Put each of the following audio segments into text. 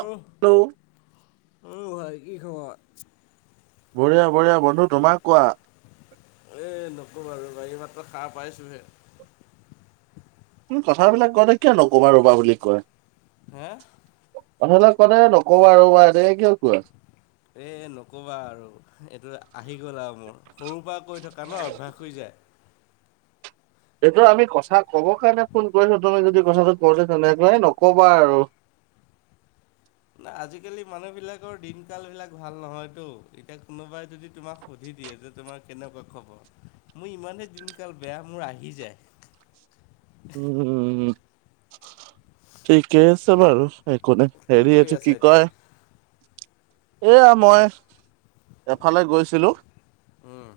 উমহ' hello অ ভাই কি খবৰ? বঢ়িয়া বঢ়িয়া বন্ধু, তোমাক কোৱা? এ নকবা আৰু এই মাত্ৰ সাৰ পাইছোহে। তুমি কথাবিলাক কওতে কিয় নকবা ৰবা বুলি কয়? হা? কথা এটা কওঁতে নকবা ৰবা এনেকে কিয় কোৱা? এ নকবা আৰু এইটো আহি গ'ল আৰু- মোৰ, সৰুৰ পৰা কৈ থকা ন' অভ্যাস হৈ যায়। এইটো আমি কথা ক'ব কাৰণে ফোন কৰিছো, তুমি যদি কথাটো কওঁতে তেনেকে নকবা আৰু। না আজিকালি মানুহ বিলাকৰ দিন কাল বিলাক ভাল নহয়তো, এতিয়া কোনোবাই যদি তোমাক সুধি দিয়ে যে তোমাৰ কেনেকুৱা খবৰ, মোৰ ইমানেই দিনকাল বেয়া মোৰ আহি যায়। উমঁ' ঠিকে আছে বাৰু। একো নাই, কি সেৰি কৰি এইটো আছা কি এতিয়া কয়- এয়া মই এফালে গৈছিলোঁ। উম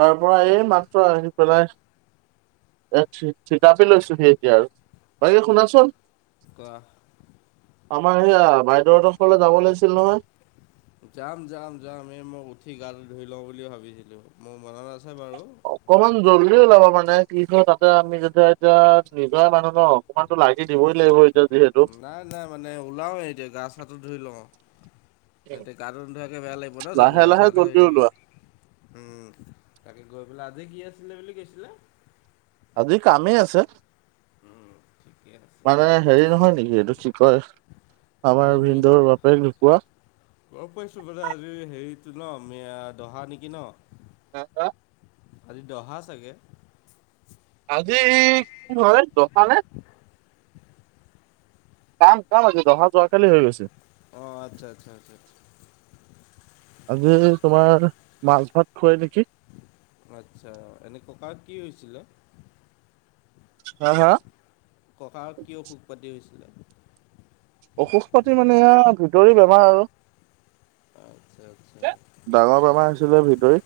তাৰ পৰা এই মাত্ৰ আহি পেলাই- থিতাপি লৈছোহি এতিয়া আৰু বাকী শুনাচোন কোৱা? আমাৰ সেয়া বাইদেউহঁতৰ ঘৰলৈ যাব লাগিছিল নহয়। যাম যাম যাম, এই মই উঠি গাটো ধুই লওঁ বুলি ভাবিছিলোঁ, মোৰ মনত আছে বাৰু। অকমান জল্দি ওলাব মানে কি ক তাতে আমি যেতিয়া এতিয়া নিজৰে মানুহ ন। অকমানটো লাগি দিবই লাগিব। এতিয়া যিহেতু- নাই নাই মানে ওলাওৱে এতিয়া গা-চাটো ধুই লওঁ। এতিয়া গাটো ৰোধোৱাকে বেয়া লাগিব ন' লাহে যাবলৈ, লাহে আঠা আঠা হৈ জল্দি থাকে। ওলোৱা উমঁ' তাকে গৈ পেলাই, আজি কি আছিলে বুলি কৈছিলে? আজি কামেই আছে। ঠিকে আছে। মানে বাৰু। সেৰি নহয় নেকি এইটো কি কয়- আমাৰ আজি মি ভিন্দৰ বাপেক ঢুকোৱা। গম পাইছোঁ মানে আজি সেৰিটো ন' মা দহা নেকি ন'? [unintelligible] আজি দহা চাগে। আজি কি হয় [unintelligible] কাম কাম আজি, দহা যোৱাকালি হৈ গৈছে। অঁ' আচ্ছা-আচ্ছা-আচ্ছা', আজি ঠিক তোমাৰ মাছ ভাত খুৱাই নেকি। আচ্ছা' এনেই ককা কি হৈছিলে? হা হা? ককাৰ কি অসুখ পাতি হৈছিলে? অসুখ পাতি মানে ভিতৰি বেমাৰ আৰু। আচ্ছা-আচ্ছা',। ডাঙৰ বেমাৰ আছিলে ভিতৰি।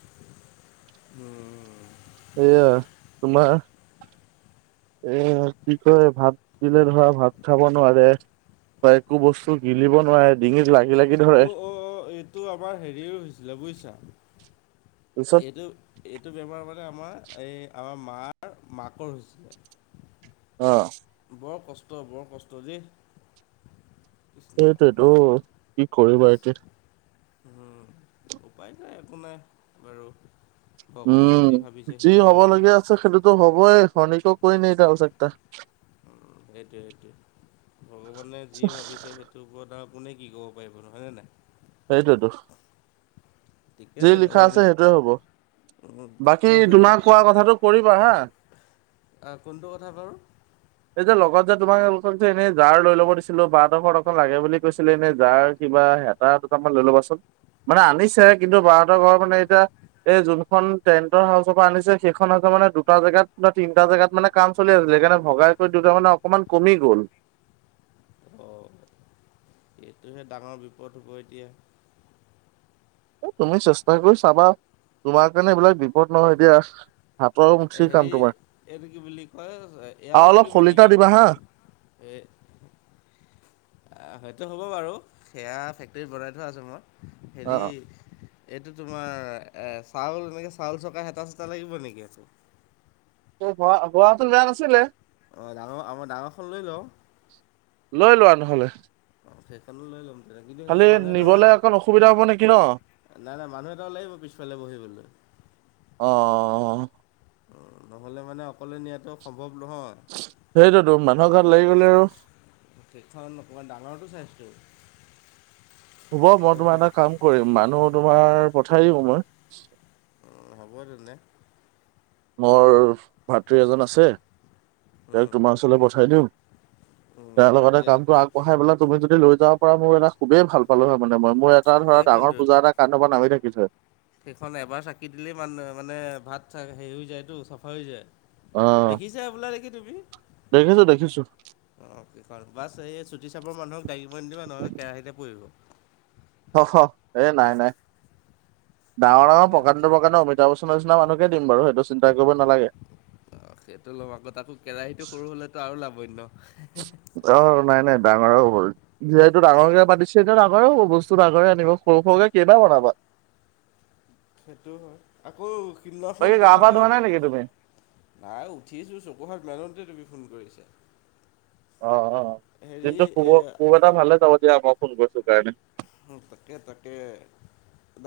অঁ। এয়া, তোমাৰ? এ কি কয় ভাত দিলে ধৰা ভাত খাব নোৱাৰে। তাই একো বস্তু গিলিব নোৱাৰে, ডিঙিত লাগি লাগি ধৰে অঁ অঁ অঁ, এইটো আমাৰ সেৰিও হৈছিলে বুজিছা, তাৰপিছত এইটো- এইটো বেমাৰ মানে আমাৰ এই আমাৰ মাৰ মাকৰ হৈছিলে। অ বৰ কষ্ট বৰ কষ্ট দেই, কৃষ্ণ এইটোএটো কি কৰিবা এতিয়া। উম ওপায় নাই একো নাই বাৰু ভগৱান যি উম ভাবিছে যি সেইটোৱে হ'ব। লগীয়া সেইটোতো হবই হনীকক কৈ নাহি দালচাকটা, সেইটোৱে সেইটোৱে ভগৱানে যি ভাবিছে সেই, ত এইটো ওপৰত আৰু আপুনি কি ক'ব পাৰিব হয় নে নাই। এইটোৱে টো। ঠিকে যি বাৰু লিখা আমি আছে সেইটোৱে হব তাকে বাকী আছে মই তোমাক কোৱা কথাটো কৰিবা হা। এ কোনটো কথা বাৰু এই যে লগত যে তোমাকোকক যে এনেই জাৰ লৈ ল'ব দিছিলো বডোখৰত অক লাগে বুলি কৈছিলো এনেই জাৰ, কিবা হেতা দুটামান লৈ ল'বাচোন মানে আনিছে কিন্তু বাৰঁতৰ ঘৰৰ মানে এতিয়া। এই যোনখন টেন্টৰ হাউচৰ পৰা আনিছে সেইখনছে মানে দুটা জেগাত বা তিনিটা জেগাত মানে। কাম চলি আছিলে সেইকাৰণে ভগাই কৰি দিওঁতে মানে অকণমান কমি গ'ল। অ এইটোহে ডাঙৰ বিপদ হ'ব এতিয়া। তুমি চেষ্টা কৰি চাবা তোমাৰ কাৰণে এইবিলাক বিপদ নহয় দিয়া। হাতৰ মুঠিৰ কাম হেৰি তোমাৰ এইটো কি বুলি কয় আৰু এয়াও অলপ লাগিব শলিতা নেকি দিবা হা এই হয়তো হ'ব বাৰু সেয়া ফেক্টৰীত বনাই থোৱা আছে মোৰ অ হেৰি, এইটো তোমাৰ চাউল এনেকৈ চাউল চকা হেতা চেতা লাগিব নেকি এইটো, ত বৰা বৰাটো বেয়া নাছিলে। অ ডাঙৰ আমাৰ ডাঙৰখন লৈ লওঁ। লৈ লোৱা নহলে। সেইখনত লৈ ল'ম। তেতিয়া কিন্তু খালি সেইখন মানুহ এটাও নিবলৈ লাগে অকণ অসুবিধা হ'ব নেকি ন। নাই নাই মানুহ এটা লৈ আহিব পিছফালে বহিবলে। অ অ অঁ নহ'লে মানে অকলে নিয়াটো সম্ভৱ নহয়। সেইটোতো মানুহৰ ঘৰত লাগি গলে আৰু কেকখনত অকমান ডাঙৰটো চাইছিলো। হব মই তোমাৰ এটা কাম কৰিম মানুহ তোমাৰ পঠাই দিব মই। অ হ'ব তেনে। মোৰ ভাতৃ এজন আছে তাক উম, তোমাৰ ওচৰলৈ পঠাই দিওঁ। উম, তেওৰ লগতে ঠিকে কামটো আগ পঢাই বোলে তুমি যদি লৈ যাব পৰা মোৰ এটা খুবেই ভাল পালোে মানে মই মোৰ এটা ধৰা ডাঙৰ সেইখনটো পূজা এটা, কান পা নামি থাকিল হয়। সেইখন এবাৰ চাকি দিলেই মানু মানে ভাত চ হেৰি হৈ যায়টো চাফা হৈ যায়। অ দেখিছাই হবলা নেকি তুমি। দেখিছো দেখিছো অঁ কিখন বাছ এই চুটি চাবৰ মানুহক দাঙিব নিদিবা নহ'লে কেৰাহীতে পৰিব। অ হ এ নাই নাই, ডাঙৰ ডাঙৰ ঠিকে আছে প্ৰকাটো প্ৰকাৰণে অমিতাভ বচ্চনৰ নিচিনা মানুহকে দিম বাৰু সেইটো চিন্তা কৰিব নালাগে। অ সেইটো লম আগত আকৌ কেৰাহীটো সৰু হলেতো আৰু লাভ হয় ন। অ নাই নাই ডাঙৰাও হ'ল। যিহেতু ডাঙৰকে পাতিছে এয়া ডাঙৰে বস্তু ডাঙৰে আনিব সৰু সৰুকে কেইবা বনাবা। [inaudible] সেইটো হয় আকৌ সেইদিনাখন বাকী গা তোমাৰ পা ক ধোৱা নাই নেকি তুমি নাই উঠিছোঁ চকুহাত মেলোতে তুমি ফোন কৰিছা। অ অ হেৰি দিনটো শুব এ খুব এটা ভালে যাব দিয়া মই ফোন কৰিছো কাৰণে। তাকে তাকে।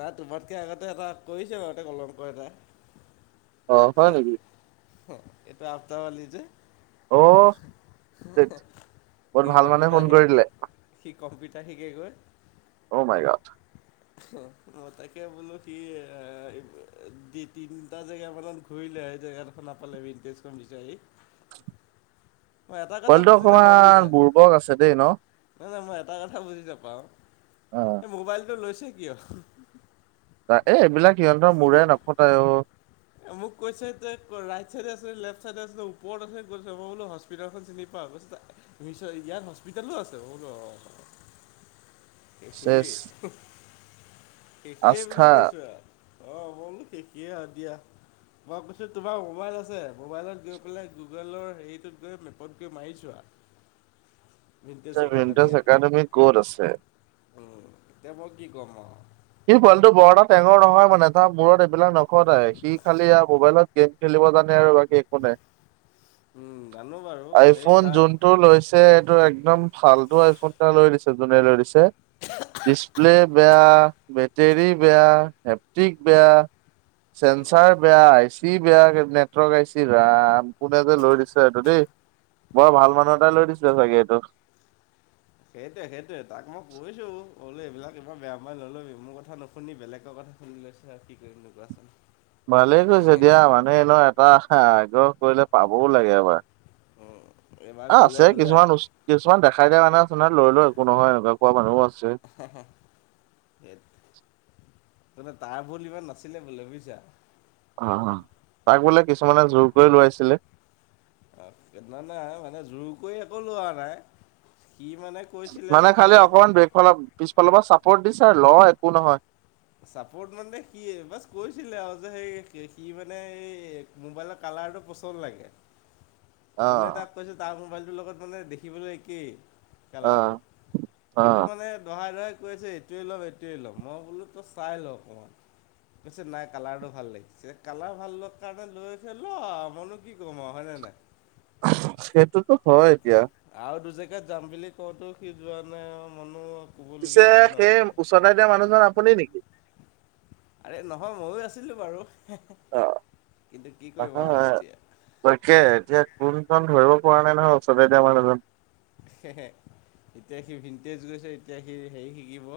নাই তোমাতকে আগতে এটা কৰিছ বাৰুতে কলংক এটাই। অ হয় নেকি? এইটো আফতাবালি যে - অ সি ধেৎ, কম্পিউটাৰ বহুত শ ভাল মানুহে ফোন সি কৰি দিলে কম্পিউটাৰ শিকেগৈ - অ মাই গট। হে ম‌ই তাকে বোলো সি তিনিটা জেগা মানত ঘূৰিলে সেই জেগা দখ- নাপাল মিতদেচখন বিচাৰি - মই এটা কথা পোৱালিটো বুজি নাপাওঁ অকমান বুজিছা বুৰ্বক আছে দেই ন - নাই নাই মই এটা কথা বুজি নাপাওঁ, এই মোবাইলটো লৈছে কিয়? ত এ এইবিলাক সিহঁতৰ মোৰে নখটায় অ। মোক কৈছে তে ৰাইট চাইডে আছে নে, লেফট ছাইডে আছে নে, ওপৰত আছে নে কত আছে? মই বোলো হস্পিটেলখন চিনি পাওঁ কৈছো তাক - তুমি চোৱা ইয়াত হস্পিতেলো আছে, মই বোলো অ- [inaudible] চেচ শেষেই, শেষেই আস্থা বুলি কৈছো আও। অঁ, মই বুলো শেষেই আও দিয়া। মই কৈছোঁ তোমাৰ মোবাইল আছে মোবাইলত গৈ পেলাই গুগলৰ হেৰিটোত গৈ মেপত গৈ মাৰিছো - চাৰ ভিউনন্টেচ একাডেমি কত আছে? ওম, এতিয়া মই কি ক'ম আও! সি পোৱালিটো বৰ এটা টেঙৰ নহয় মানে তাৰ মূৰত এইবিলাক নখটাই সি খালি আও মোবাইলত - গেম খেলিব জানে আৰু বাকী একো নাই। উম জানো বাৰু এই তাৰ - টো লৈছে এইটো একদম ফালতো আইফোন এটা লৈ দিছে যোনে লৈ দিছে। ডিছপ্লে বেয়া, বেটেৰী বেয়া, হেপটিক বেয়া, চেন্ঞ্চাৰ বেয়া, আইছি- টি বেয়া, নেটৱৰ্কৰ আইছি ৰাম কোনে যে লৈ দিছে এইটো দেই - বৰ ভাল মানুহ এটাই লৈ দিছে চাগে এইটো। সেইটোৱে সেইটোৱে তাক মই কৈছোঁ বুলো এইবিলাক ইমান বেয়া ম'বাইল নল'বি, মোৰ কথা নুশুনি বেলেগৰ কথা - শুনি লৈছে আও কি কৰিবি নো কোৱাচোন! ভালেই কৈছে দিয়া মানুহে এনে এটা আগ্ৰহ কৰিলে পাবও লাগে এবাৰ। উম, এইবাৰ এ গ'লে আছে বোলে কিছুমান উচ কিছুমান দেখাই দিয়া মানুহ আছে নহয় লৈল একো নহয় এনেকুৱা কোৱা মানুহও আছে। হে হে মানে তাৰ ভুল ইমান নাছিলে বোলে বুইছা! হা হাত তাক বোলে কিছুমানে জোৰ কৰি লোৱাইছিলে? অ, নাই নাই মানে জোৰ কৰি একো লোৱা নাই, কি মানে - মানে খালি অকমান ব্ৰেকফালৰ পিছফালৰ পৰা চাপৰ্ট দিছে ল একো নহয়। চাপৰ্ট মানে সি বচ কৈছিলে আৰু যে সেই সি মানে এই - মোবাইলৰ কালাৰটো পচণ্ড লাগে। [inaudible] যোনে তাক কৈছ তাৰ মোবাইলটোৰ লগত মানে দেখিবলে একেই - অ কালাৰটো, অ সেইটো মানে দহাই দহাই কৈ আছে এইটোৱেই ল'ম এইটোৱে ল'ম মই বোলো - তো চাই লওঁ অকণমান। পিছে নাই কালাৰটো ভাল লাগি কালাৰ ভালোৱাৰ কাৰণে লৈছে ল মইনো কি ক'ম আৰু হয় ননে নাই সেইটোতো হয় এতিয়া আৰু দু জেগাত যাম বুলি কওঁতো সি যোৱা নাই মনো কবলগীয়া এক নোৱাৰো চদাই দিয়াানুহজন আপুনি নেকি আৰে নহয় ময়ো আছিলো বাৰু অ', কিন্তু কি কৰিবা আৰু এতিয়া তইাকে এতিয়া কোনজন ধৰিব পৰা নাই নহয় ওচৰতে এতিয়া মানুহজন এতিয়া সি ভিণ্টেজ গৈছে এতিয়া সি হেৰি শিকিব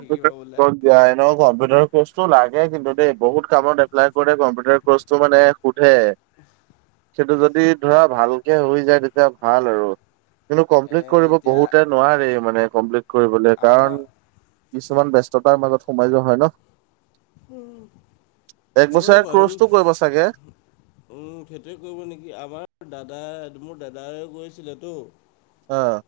শিকিব বোলে। কত দ ন কম্পিউটাৰ কৰ্চটো লাগে কিন্তু দ বহুত কামত এপ্লাই কৰি কম্পিউটাৰ কৰ্চটো মানে সুধে সেইটো যদি ধৰা। ভালে হৈ যায় তেতিয়া ভাল আৰু কিন্তু এ কমপ্লিট কৰিব এতিয়া বহুতে। নোৱাৰে মানে কমপ্লিট কৰিবলৈ কাৰণ আমাৰ কিছুমান ব্যস্ততাৰ মাজত সোমাই যোৱা হয় ন। উম এক হয় বছৰীয়া বাৰু। কৰ্চটো কৰিব চাগে? উম সেইটোৱে কৰিব নেকি আমাৰ দাদাই মোৰ দাদাই গৈছিল তো। অ।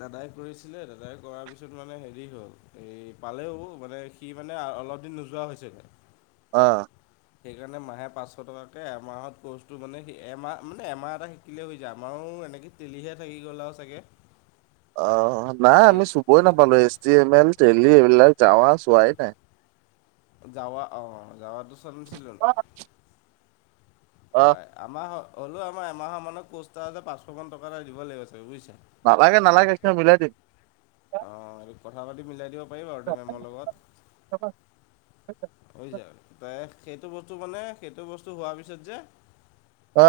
দাদাই কৰিছিলে দাদাই কৰাৰ পিছত মানে হেৰি হ'ল এই পালেও মানে। এ মানেই অলপ দিন নোযোৱা হৈছিলে। অ সেইকাৰণে মাহে পাঁচশ টকাকৈ এমাহত ক'ৰ্চটো মানে এমাহ মানে এমাহ এটা শিক। [unintelligible] আমাৰো এনেকৈ তেলিহে থাকি গ'ল আৰু চাগে। [inaudible] অ নাই আমি তেল চুবই তে নাপালো এছটি এম এল টেলি এইবিলাক যাৱা চোৱাই নাই। যাৱা অঁ যাৱাটোওচৰত নাছিলোক। অ হয় আমাহ হ'লেও আমাৰ এমাহৰ মানত ক'ষ্টাৰতে পাঁচশ মান টকা এটা দিব লাগিব চাগে বুজিছে। নালাগে নালাগে সেইখিনি মিলাই দিম। অঁ এইটো কথা পাতি মিলাই দিব পাৰিম আৰু তে মেমৰ লগত। হৈ যায় ত সেইটো বস্তু মানে সেইটো বস্তু হোৱাৰ পিছত যে।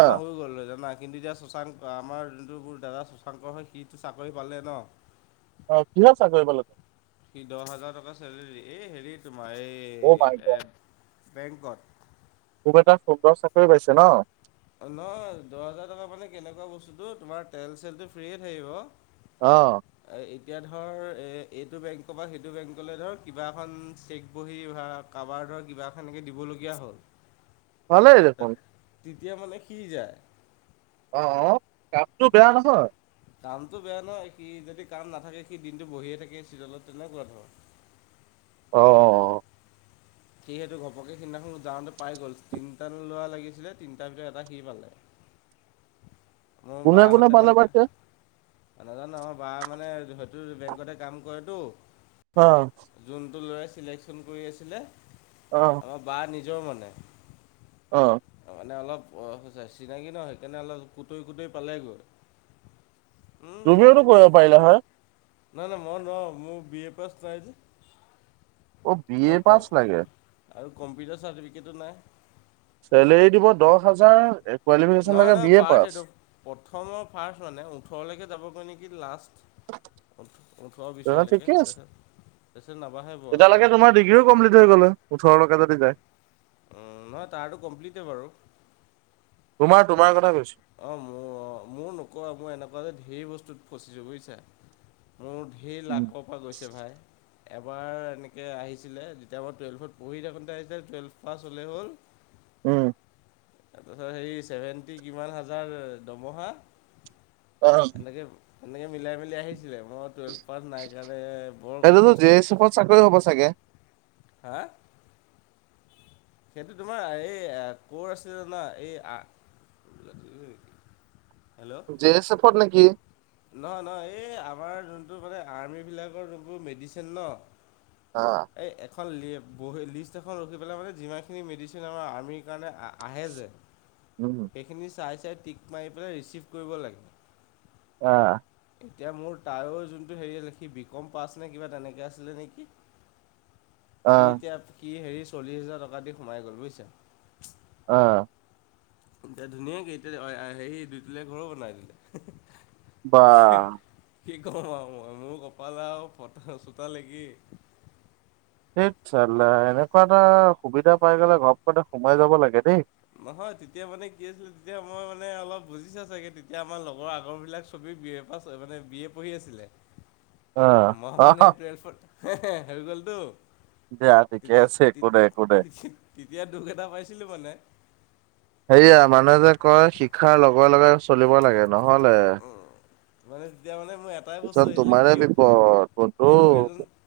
আমাৰ হৈ গ'ল জানা। কিন্তু এতিয়া শশাংক আমাৰ যোনটো মোৰ দাদা শুশাংকৰ হয় সিটো চাকৰি পালে ন। অ কিহৰ চাকৰি পালে। দহ হাজাৰ টকা চেলেৰী এই হেৰি তোমাৰ অ মাই গড এই বেংকত। খোব এটা সুন্দৰ চাকৰি পাইছে ন। নহয় দহ হোজাৰ টকা মানে কেনেকুৱা বস্তুটো তোমাৰ তেল চেলটো ফ্ৰে থাকিব। অ এতিয়া ধৰ এইটো বেংকৰ পৰা সেইটো বেংকলৈ ধৰ কিবা এখন চেক বহি বা কাৰোবাৰ ধৰ কিবা এনেকৈ দিবলগীয়া হ'ল। ভালেই দেখোন। তেতিয়া মানে সি যায়। অ অ কামটো বেয়া নহয়। কামটো বেয়া নহয় সি যদি কাম নাথাকে সি দিনটো বহিয়ে থাকে [unintelligible] তেনেকুৱা ধৰ। অ অ' সিহেটো ঘপককে সেইদিনাখন যাওঁতে পাই গ'ল তিনিটান লোৱা লাগিছিলে তিনিটাৰ ভিতৰত এটা সি পালে। মোৰ কোনে কোনে বাহঁতে পালে মানে কৈছে [unintelligible] নাজানো আমাৰ বা মানে হেইতো বেংকতে কাম কৰেতো। অ যোনটো ল'ৰাই চিলেকশ্যন কৰি আছিলে। অ আ বা নিজৰ মানে। অঁ তামানে অলপ বয়স হৈছে চিনাকি ন সেইকাৰণে অলপ কুটই কুটই পালেগৈ। উম তুমিওতো কৰিব পাৰিলা হয় নাই নাই মই নোৱাও মোৰ বি এ পাছ নাই যে। অ বি এ আৰু ক পাছ লাগে আৰু কম্পিউটাৰ চাৰ্টিফিকেটো নাই। চেলেৰী দিব দছ হাজাৰ এ কোৱালিফিকেশ্যন নহয় লাগে নহয় বি ফাৰ্ষ্ট পাছ এইটো প্ৰথম আৰু ফাৰ্ষ্ট মানে ওঠৰলৈকে যাবগৈ নেকি লাষ্ট। ওঠ ওঠৰ তেনে বিছলৈকে ঠিকে আছে তাৰছত তাছত নাবাঢ়ে ব তেতিয়ালৈকে চাগে [unintelligible] কমপ্লিট হৈ গ'ল হয় ওঠৰলৈকে যদি যায়। উম নহয় তাৰতো কমপ্লিটেই বাৰু তোমাৰ তোমাৰ কথা কৈছো অ মোৰ অ মোৰ নোকোৱা মোৰ এনেকুৱা যে ঢেৰ বস্তুত ফচিছো বুইছা মোৰ ঢেৰ লাকপ পা গৈছে ভাই এবাৰ এনেকে আহিছিলে যেতিয়া মই টুৱেলভত পঢ়ি থাকোঁতে আহিছে টুৱেলভ পাছ হলে হ'ল উম তাৰপাছত হেৰি চেভেণ্টি কিমান হাজাৰ দমহা এনেকে এনেকে মিলাই মেলি আহিছিলে মই টুৱেলভ পাছ নাই কাৰণে বৰ এইটোতো জে এছ কষ্টত এফত চাকৰি হ'ব চাগে হা সেইটো তোমাৰ এই কৰ আছিলে জানা এই আ হেল্ল' জে এ চেফত নেকি নহয় নহয় এই আমাৰ যোনটো মানে আৰ্মী বিলাকৰ যোনটো মেডিচিন ন অ এই এখন লি বহি লিষ্ট এখন ৰখি পেলাই মানে যিমানখিনি মেডিচিন আমাৰ আৰ্মিৰ কাৰণে আ আহে যে উম সেইখিনি চাই চাই টিক মাৰি পেলাই ৰিচিভ কৰিব লাগে আ এতিয়া মোৰ তাৰো যোনটো হেৰি আছিলে সি বি কম পাছ নে কিবা তেনেকে আছিলে নেকি [inaudible] সি এতিয়া সি হেৰি চল্লিছ হেজাৰ টকা দি সোমাই গ'ল বুইছা অ এতিয়া ধুনীয়াকে এতিয়া হেৰি দুইটলীয়া ঘৰো বনাই দিলে বা কি কম আৰু মই মোৰ কপাল আৰু ফটা চোতাল নেকি সেইত চাল্লা এনেকুৱা এটা সুবিধা পাই গলে ঘপকেনে সোমাই যাব লাগে দেই নহয় তেতিয়া মানে কি আছিল তেতিয়া মই মানে অলপ বুজিছা চাগে তেতিয়া আমাৰ লগৰ আগৰ বিলাক চবে বি এ পাচ মানে বি এ পঢ়ি আছিলে [inaudible] মই মানে অ', টুৱেলফত হে হে হৈ গ'লতো দিয়া ঠিকে তেতি আছে একো তিত্ নাই একো নাই। তেতিহ্ তেতিয়া দুখ এটা পাইছিলো মানে হেয়া, মানুহে যে কয়, শিকাৰ লগে লগে চলিব লাগে নহলে মানে তেতিয়া মানে মোৰ এটাই বস্তু পিছত আহিছিলে কি তোমাৰে বিপত এই মোক বন্ধু। এজন